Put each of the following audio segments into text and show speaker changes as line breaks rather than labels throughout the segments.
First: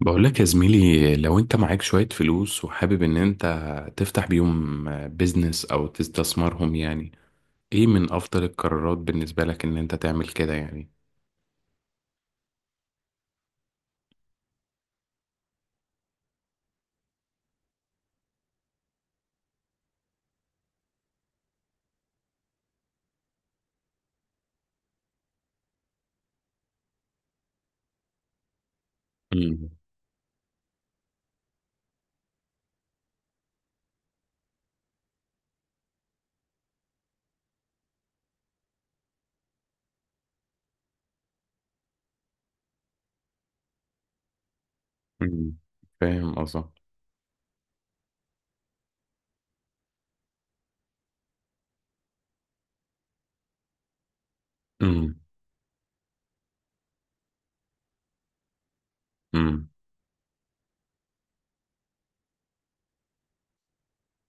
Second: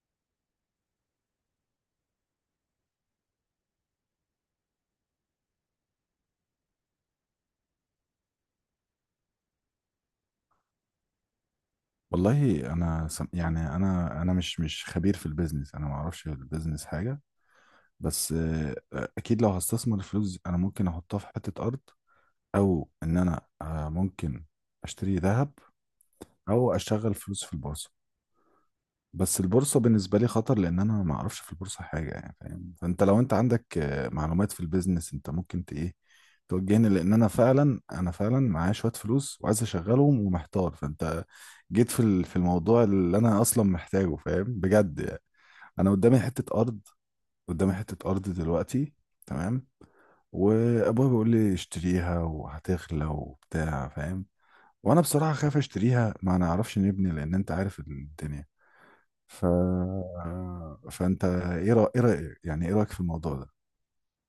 بقول لك يا زميلي، لو انت معاك شوية فلوس وحابب ان انت تفتح بيهم بيزنس او تستثمرهم، يعني ايه من افضل القرارات بالنسبة لك ان انت تعمل كده يعني؟
والله انا يعني انا مش خبير في البيزنس. انا ما اعرفش في البيزنس حاجه. بس اكيد لو هستثمر الفلوس، انا ممكن احطها في حته ارض، او ان انا ممكن اشتري ذهب، او اشغل فلوس في البورصه. بس
امم،
البورصة بالنسبة لي خطر، لأن أنا ما أعرفش في البورصة حاجة، يعني فاهم؟ فأنت لو أنت عندك معلومات في البيزنس، أنت ممكن ت إيه توجهني، لأن أنا فعلا معايا شوية فلوس وعايز أشغلهم ومحتار. فأنت جيت في الموضوع اللي أنا أصلا محتاجه، فاهم بجد يعني.
امم.
أنا قدامي
فاهم
حتة أرض،
قصدك.
قدامي حتة أرض دلوقتي. تمام. وأبويا بيقول لي اشتريها وهتغلى وبتاع، فاهم؟ وأنا
امم،
بصراحة خايف أشتريها، ما نعرفش نبني، لأن أنت عارف الدنيا. ف...
امم.
فانت ايه رأيك، يعني ايه رأيك في الموضوع ده؟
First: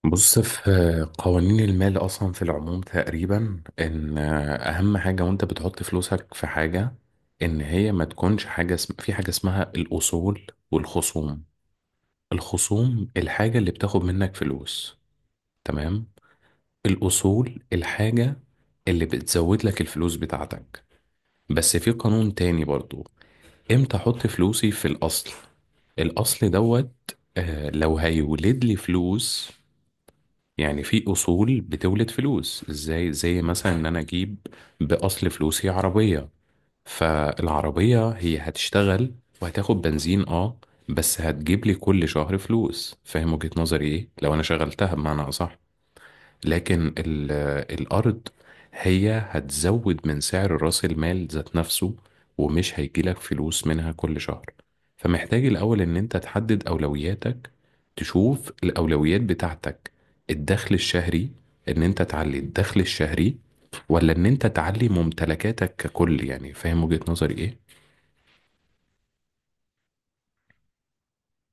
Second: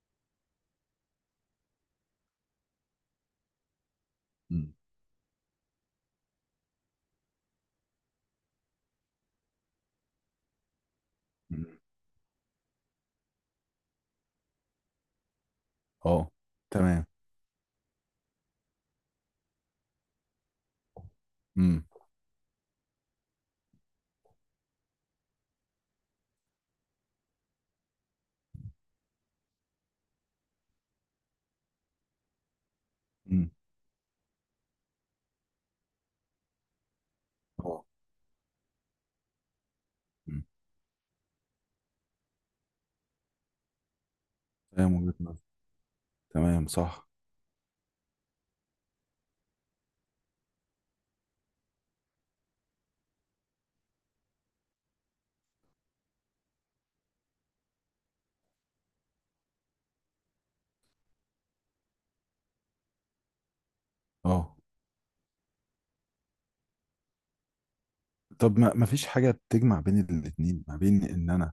بص، في قوانين المال اصلا في العموم تقريبا، ان
مم.
اهم حاجة وانت بتحط فلوسك في حاجة، ان هي ما تكونش حاجة في حاجة اسمها الاصول والخصوم.
مم.
الخصوم الحاجة اللي بتاخد منك فلوس. تمام.
اه. تمام.
الأصول الحاجة اللي بتزود لك الفلوس بتاعتك. بس
امم.
في قانون تاني برضو. امتى احط فلوسي في الأصل؟ الأصل دوت. لو هيولد لي فلوس. يعني في أصول بتولد فلوس، ازاي؟ زي
امم.
مثلا إن أنا أجيب بأصل فلوسي عربية،
اه.
فالعربية هي هتشتغل وهتاخد بنزين.
مم.
اه، بس هتجيب لي كل شهر فلوس. فاهم وجهة نظري ايه؟ لو أنا شغلتها
تمام، وجهة
بمعنى
نظر.
أصح.
تمام،
لكن
صح.
الأرض هي هتزود من سعر رأس المال ذات نفسه، ومش هيجيلك فلوس منها كل شهر. فمحتاج الأول إن أنت تحدد أولوياتك، تشوف الأولويات بتاعتك. الدخل الشهري، إن أنت تعلي الدخل الشهري، ولا إن أنت
اه.
تعلي ممتلكاتك ككل؟ يعني فاهم وجهة نظري إيه؟
طب ما فيش حاجة تجمع بين الاتنين، ما بين ان انا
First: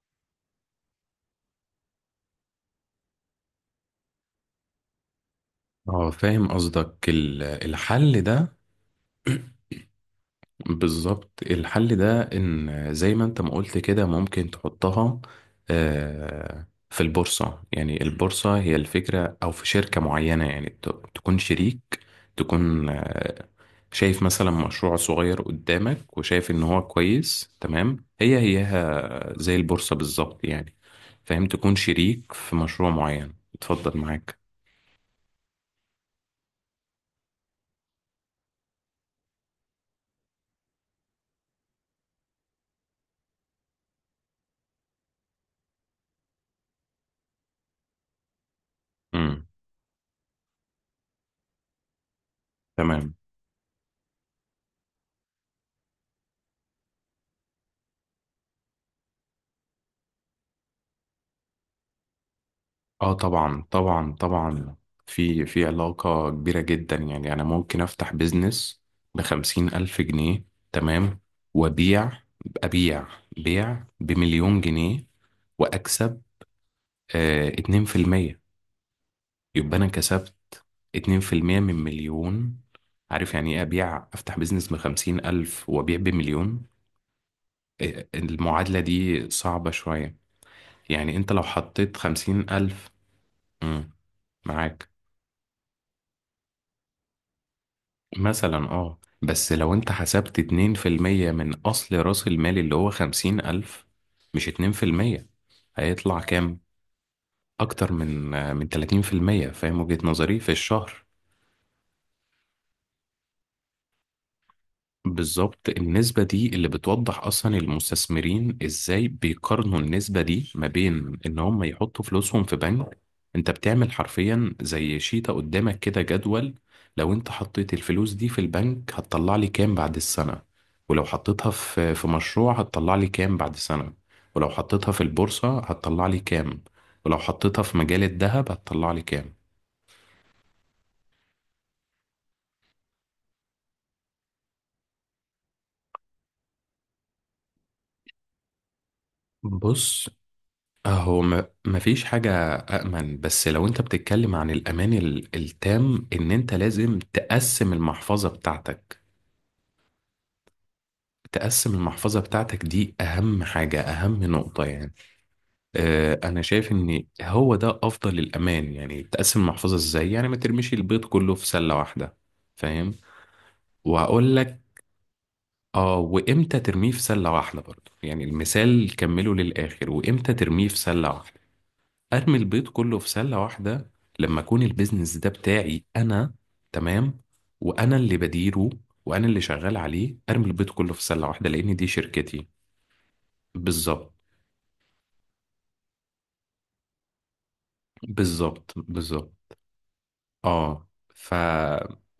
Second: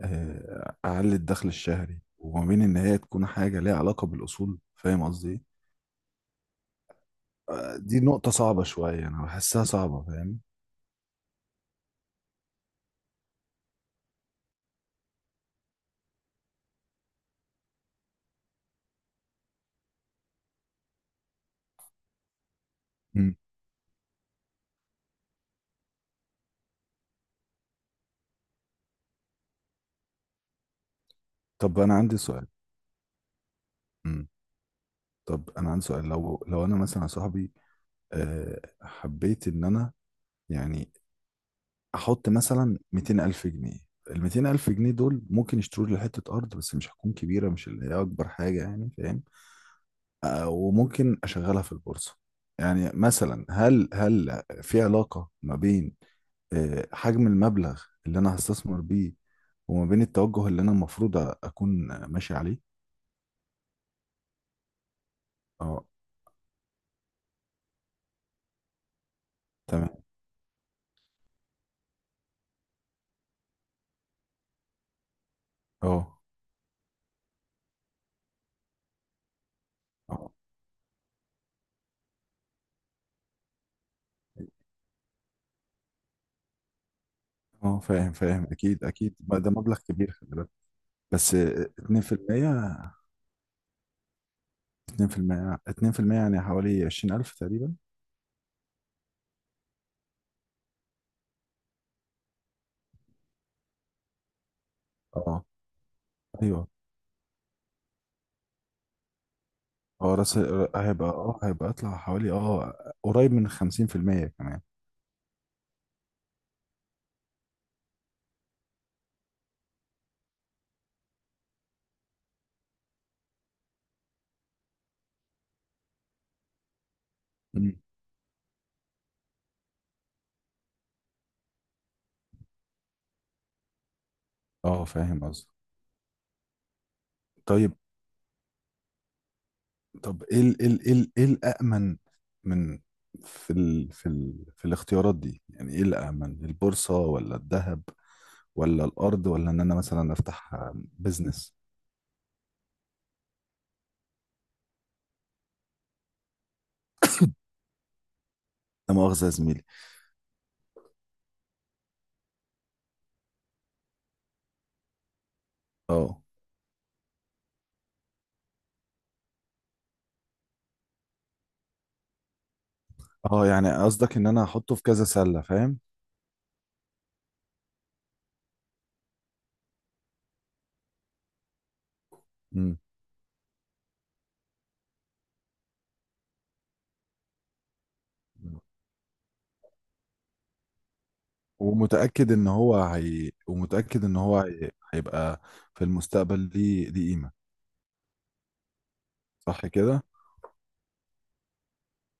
اعلي الدخل الشهري، وما بين ان هي تكون حاجة ليها علاقة بالاصول، فاهم قصدي ايه؟
اه، فاهم قصدك.
دي
الحل
نقطة
ده.
صعبة شوية، انا بحسها صعبة، فاهم؟
بالظبط، الحل ده ان زي ما انت ما قلت كده، ممكن تحطها في البورصة. يعني البورصة هي الفكرة، او في شركة معينة يعني تكون شريك، تكون
مم.
شايف مثلا مشروع صغير قدامك، وشايف ان هو كويس. تمام، هي هيها زي البورصة بالظبط يعني. فاهم، تكون
طب انا عندي
شريك
سؤال.
في مشروع معين. اتفضل
مم.
معاك.
طب انا عندي سؤال. لو انا مثلا يا صاحبي حبيت ان انا، يعني، احط مثلا 200 الف جنيه. ال 200 الف جنيه دول ممكن يشتروا لي حته ارض، بس مش هتكون كبيره، مش اللي هي اكبر حاجه، يعني فاهم؟
امم.
وممكن اشغلها في البورصه. يعني
تمام.
مثلا، هل في علاقه ما بين حجم المبلغ اللي انا هستثمر بيه، وما بين التوجه اللي انا المفروض اكون ماشي عليه؟
اه، طبعا طبعا طبعا. في
اه.
علاقة كبيرة جدا. يعني أنا ممكن أفتح بيزنس بخمسين
تمام.
ألف جنيه تمام، وأبيع أبيع بيع بمليون جنيه
اه.
وأكسب 2%. يبقى أنا
اه.
كسبت 2% من مليون. عارف يعني إيه؟ أبيع، أفتح بيزنس ب50,000 وأبيع بمليون.
اه، فاهم فاهم،
المعادلة
اكيد اكيد،
دي
ما ده
صعبة
مبلغ كبير،
شوية.
خلي بالك.
يعني أنت
بس.
لو حطيت 50,000،
2%.
مم، معاك
2% 2% يعني حوالي 20000 تقريبا.
مثلا. اه، بس لو انت حسبت 2% من اصل راس المال اللي هو 50,000، مش 2%،
اه.
هيطلع كام؟
ايوه.
اكتر من 30%، فاهم وجهة
اه.
نظري؟ في الشهر.
هيبقى، اه، هيبقى اطلع حوالي، اه، قريب من 50% كمان.
بالظبط، النسبة دي اللي بتوضح أصلا المستثمرين إزاي بيقارنوا النسبة دي ما بين إن هم يحطوا فلوسهم في بنك. أنت بتعمل حرفيا زي شيطة قدامك كده، جدول. لو أنت حطيت
مم.
الفلوس دي في البنك هتطلع لي كام بعد السنة؟ ولو حطيتها في مشروع هتطلع لي كام بعد سنة؟ ولو
اه،
حطيتها في
فاهم قصدك.
البورصة هتطلع لي كام؟ ولو حطيتها
طيب.
في مجال الذهب هتطلع لي كام؟
طب ايه ال ايه ال ايه ال ايه الامن من في الاختيارات دي، يعني ايه الامن؟ البورصة ولا الذهب ولا الارض، ولا ان انا
بص،
مثلا افتح
هو ما
بزنس؟
مفيش حاجة أأمن. بس لو أنت بتتكلم عن الأمان التام، إن أنت لازم تقسم المحفظة
لا
بتاعتك.
مؤاخذة يا زميلي.
تقسم المحفظة بتاعتك دي أهم حاجة، أهم نقطة يعني.
اه.
أنا شايف إن هو ده أفضل الأمان. يعني تقسم المحفظة إزاي؟ يعني ما ترميش البيض كله في سلة واحدة. فاهم؟
اه، يعني قصدك ان
وهقول
انا
لك
احطه في كذا سلة، فاهم؟
وإمتى ترميه في سلة واحدة برضه، يعني المثال كمله للآخر، وإمتى ترميه في سلة واحدة؟ ارمي البيض
امم.
كله في سله واحده لما اكون البيزنس ده بتاعي انا. تمام، وانا اللي بديره وانا اللي شغال عليه. ارمي البيض كله في سله واحده لان دي شركتي.
ومتأكد
بالظبط،
ان هو هي... هيبقى في المستقبل ليه قيمة،
بالظبط، بالظبط.
صح كده؟
اه. ف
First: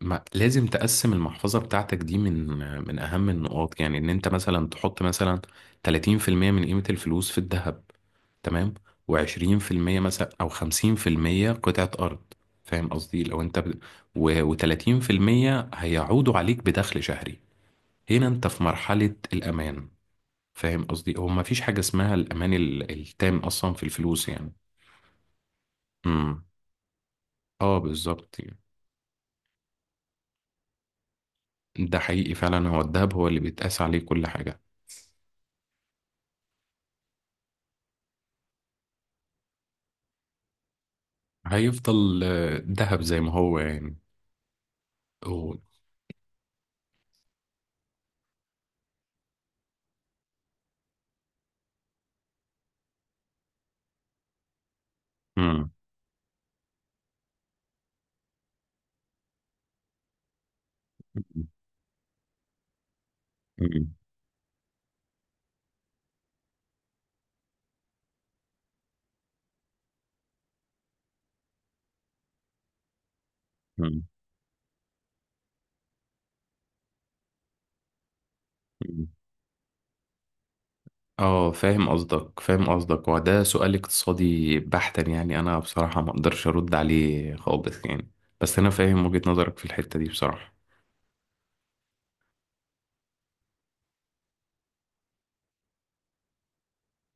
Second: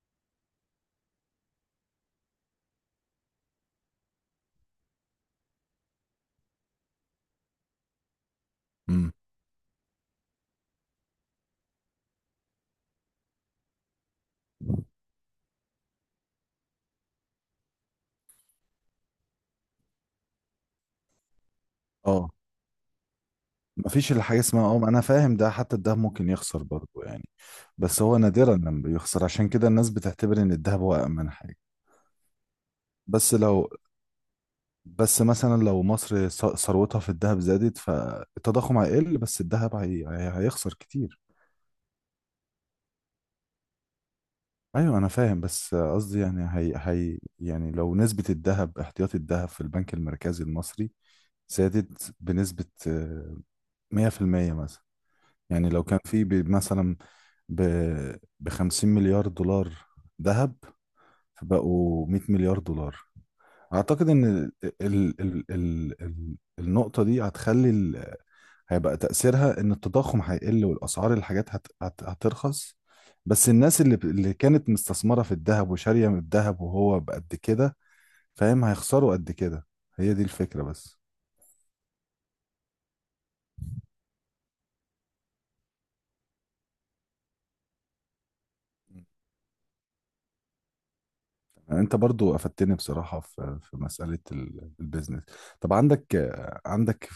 لازم تقسم المحفظة بتاعتك دي، من أهم النقاط يعني. إن أنت مثلا تحط مثلا 30% من قيمة الفلوس في الذهب، تمام،
امم.
و20% مثلا أو 50% قطعة أرض. فاهم قصدي؟ لو أنت و30% هيعودوا عليك بدخل شهري، هنا أنت في مرحلة الأمان. فاهم قصدي؟ هو مفيش حاجة اسمها
اه،
الأمان التام أصلا في
مفيش
الفلوس
الحاجة
يعني.
اسمها، اه، ما انا فاهم، ده حتى الدهب ممكن
امم.
يخسر برضه يعني.
اه،
بس هو
بالظبط.
نادرا لما بيخسر، عشان كده الناس بتعتبر ان الدهب هو أأمن حاجة.
ده حقيقي فعلا، هو الذهب هو
بس
اللي
لو
بيتقاس عليه كل حاجة.
بس مثلا لو مصر ثروتها في الدهب زادت، فالتضخم هيقل، بس الدهب هيخسر كتير.
هيفضل ذهب زي ما هو يعني.
ايوه، انا فاهم،
و...
بس قصدي يعني هي، يعني لو نسبة الذهب، احتياطي الذهب في البنك المركزي المصري زادت بنسبة 100% مثلا. يعني
مم.
لو كان في مثلا بـ50 مليار دولار ذهب، فبقوا 100 مليار دولار،
مم.
أعتقد إن ال ال ال ال ال النقطة دي هتخلي، هيبقى تأثيرها إن التضخم هيقل والأسعار الحاجات هترخص. بس الناس اللي
مم.
اللي كانت مستثمرة في الذهب، وشارية من الذهب وهو بقد كده، فاهم،
مم.
هيخسروا قد كده. هي دي الفكرة بس.
اه، فاهم قصدك، فاهم قصدك. وده سؤال اقتصادي بحتا، يعني انا بصراحة ما اقدرش ارد عليه خالص يعني. بس انا فاهم وجهة نظرك في الحتة دي بصراحة.
أنت برضو أفدتني بصراحة في مسألة البيزنس. طب عندك، عندك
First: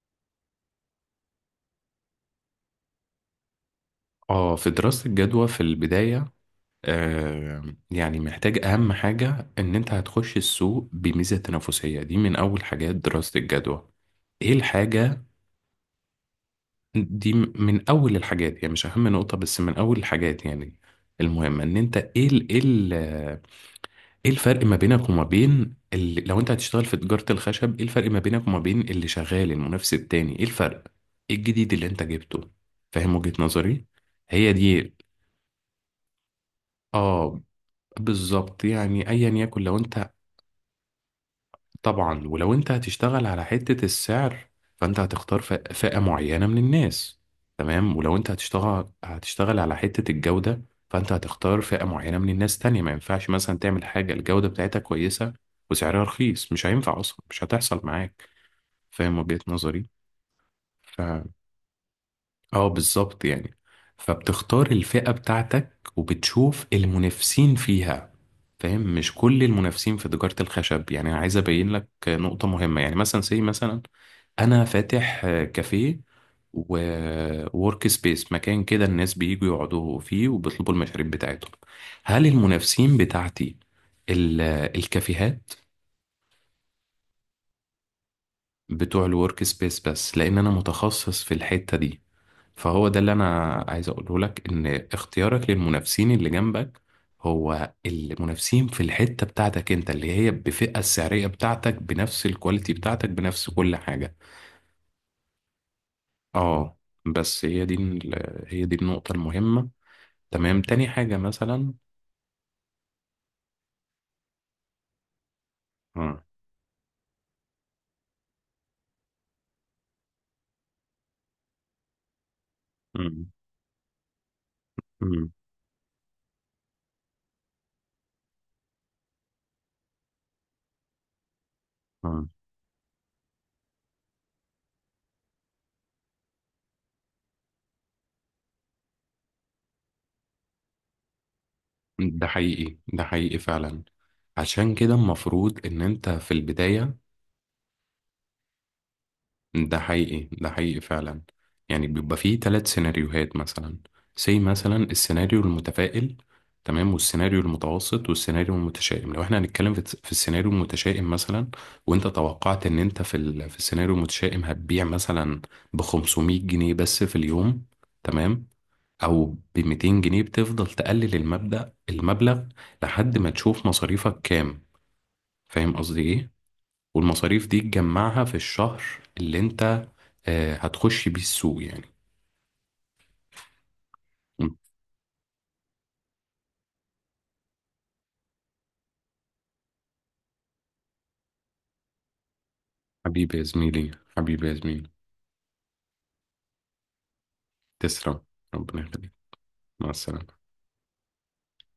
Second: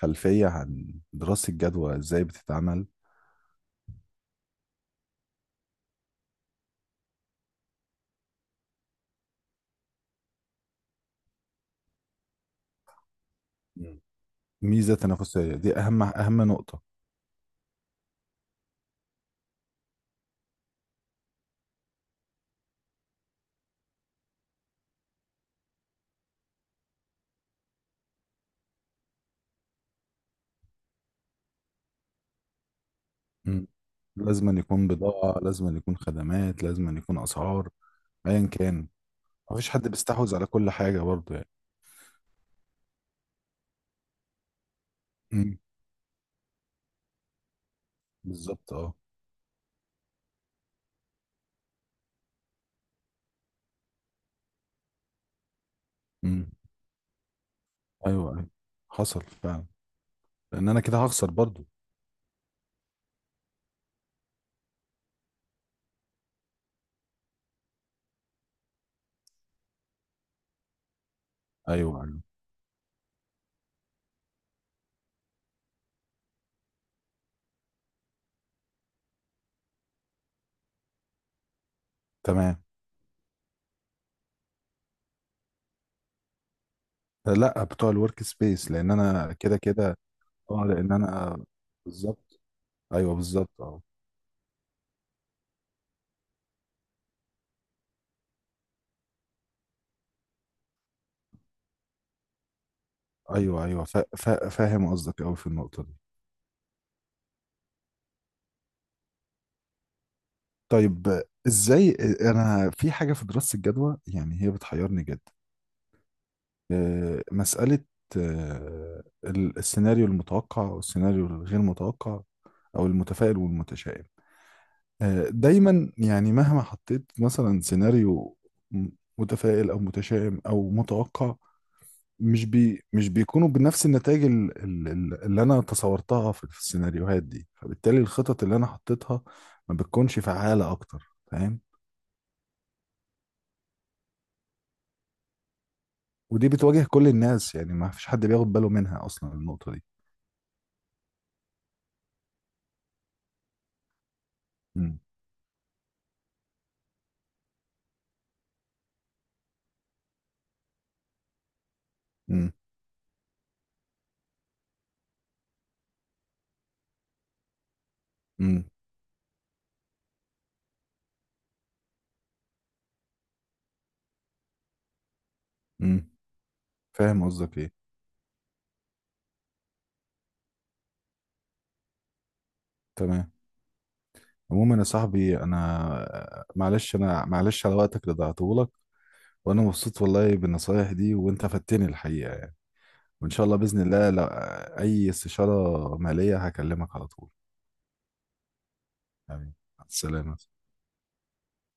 خلفية عن دراسة جدوى إزاي بتتعمل؟
اه، في دراسة الجدوى في البداية، يعني محتاج اهم حاجة، ان انت هتخش السوق بميزة تنافسية. دي من اول حاجات دراسة الجدوى.
مم.
ايه
ميزة
الحاجة؟
تنافسية دي أهم أهم نقطة.
دي من اول الحاجات، يعني مش اهم نقطة، بس من اول الحاجات يعني المهمة. ان انت ايه الفرق ما بينك وما بين اللي، لو انت هتشتغل في تجارة الخشب ايه الفرق ما بينك وما بين اللي شغال المنافس التاني؟ ايه الفرق؟ ايه الجديد اللي انت جبته؟ فاهم وجهة
مم.
نظري؟
لازم
هي
أن يكون
دي.
بضاعة، لازم أن يكون خدمات، لازم أن يكون
اه،
أسعار. أيا
بالظبط
كان،
يعني، ايا يكن
مفيش
لو
حد
انت.
بيستحوذ على كل حاجة برضه يعني.
طبعا، ولو انت هتشتغل على حتة السعر، فانت هتختار
امم.
فئة معينة من الناس. تمام، ولو انت
بالظبط.
هتشتغل
اه.
هتشتغل على حتة الجودة، فانت هتختار فئة معينة من الناس تانية. ما ينفعش مثلا تعمل حاجة الجودة بتاعتها كويسة وسعرها
امم.
رخيص، مش هينفع اصلا، مش هتحصل معاك.
ايوه ايوه،
فاهم
حصل
وجهة
فعلا.
نظري؟
لان انا كده هخسر برضه.
اه، بالظبط يعني. فبتختار الفئة بتاعتك، وبتشوف المنافسين فيها. فاهم؟ مش كل المنافسين في تجارة الخشب. يعني انا عايز ابين لك
ايوه ايوه،
نقطة مهمة، يعني مثلا، زي مثلا. انا فاتح كافيه، وورك سبيس، مكان كده الناس بييجوا يقعدوا فيه وبيطلبوا المشاريب بتاعتهم. هل
تمام.
المنافسين بتاعتي ال- الكافيهات؟
لا، بتوع الورك سبيس، لان
بتوع
انا
الورك
كده
سبيس،
كده.
بس لان انا
اه، لان
متخصص في
انا.
الحتة دي.
بالظبط.
فهو ده اللي
ايوه، بالظبط.
انا
اه.
عايز اقوله لك، ان اختيارك للمنافسين اللي جنبك، هو المنافسين في الحتة بتاعتك انت، اللي هي بفئة السعرية بتاعتك، بنفس الكواليتي بتاعتك، بنفس
ايوه
كل
ايوه،
حاجة.
فاهم قصدك قوي في النقطة دي.
اه، بس هي دي هي دي النقطة المهمة. تمام، تاني حاجة
طيب،
مثلا.
ازاي. انا في حاجة في دراسة الجدوى يعني هي بتحيرني جدا.
اه.
مسألة السيناريو المتوقع والسيناريو الغير متوقع، أو
مم.
المتفائل والمتشائم.
مم.
دايما يعني مهما حطيت مثلا سيناريو م- متفائل أو متشائم أو متوقع،
اه،
مش بيكونوا بنفس النتائج اللي أنا تصورتها في السيناريوهات دي، فبالتالي الخطط اللي أنا حطيتها ما بتكونش فعالة أكتر، فاهم؟
ده حقيقي، ده حقيقي فعلا. عشان كده المفروض ان انت في
ودي بتواجه
البداية.
كل الناس، يعني ما فيش حد بياخد باله منها أصلا، النقطة
ده
دي.
حقيقي، ده حقيقي فعلا. يعني بيبقى فيه ثلاث سيناريوهات، مثلا مثلا
مم.
السيناريو المتفائل. تمام، والسيناريو المتوسط، والسيناريو المتشائم. لو احنا هنتكلم في السيناريو المتشائم مثلا، وانت
مم.
توقعت ان انت في السيناريو المتشائم هتبيع مثلا ب 500 جنيه بس في اليوم. تمام،
مم.
او ب 200 جنيه. بتفضل تقلل المبلغ لحد ما تشوف مصاريفك كام. فاهم قصدي
مم.
ايه؟
فاهم
والمصاريف
قصدك
دي
ايه.
تجمعها في الشهر اللي انت هتخش بيه السوق يعني.
تمام. عموما يا صاحبي، انا معلش على وقتك اللي ضيعته لك، وانا مبسوط والله بالنصايح دي، وانت فدتني الحقيقه يعني. وان
حبيبي يا
شاء الله، باذن
زميلي،
الله، لو
حبيبي يا زميلي.
اي استشاره ماليه هكلمك على طول.
تسلم، ربنا يخليك.
حبيبي. مع
مع
السلامه.
السلامة.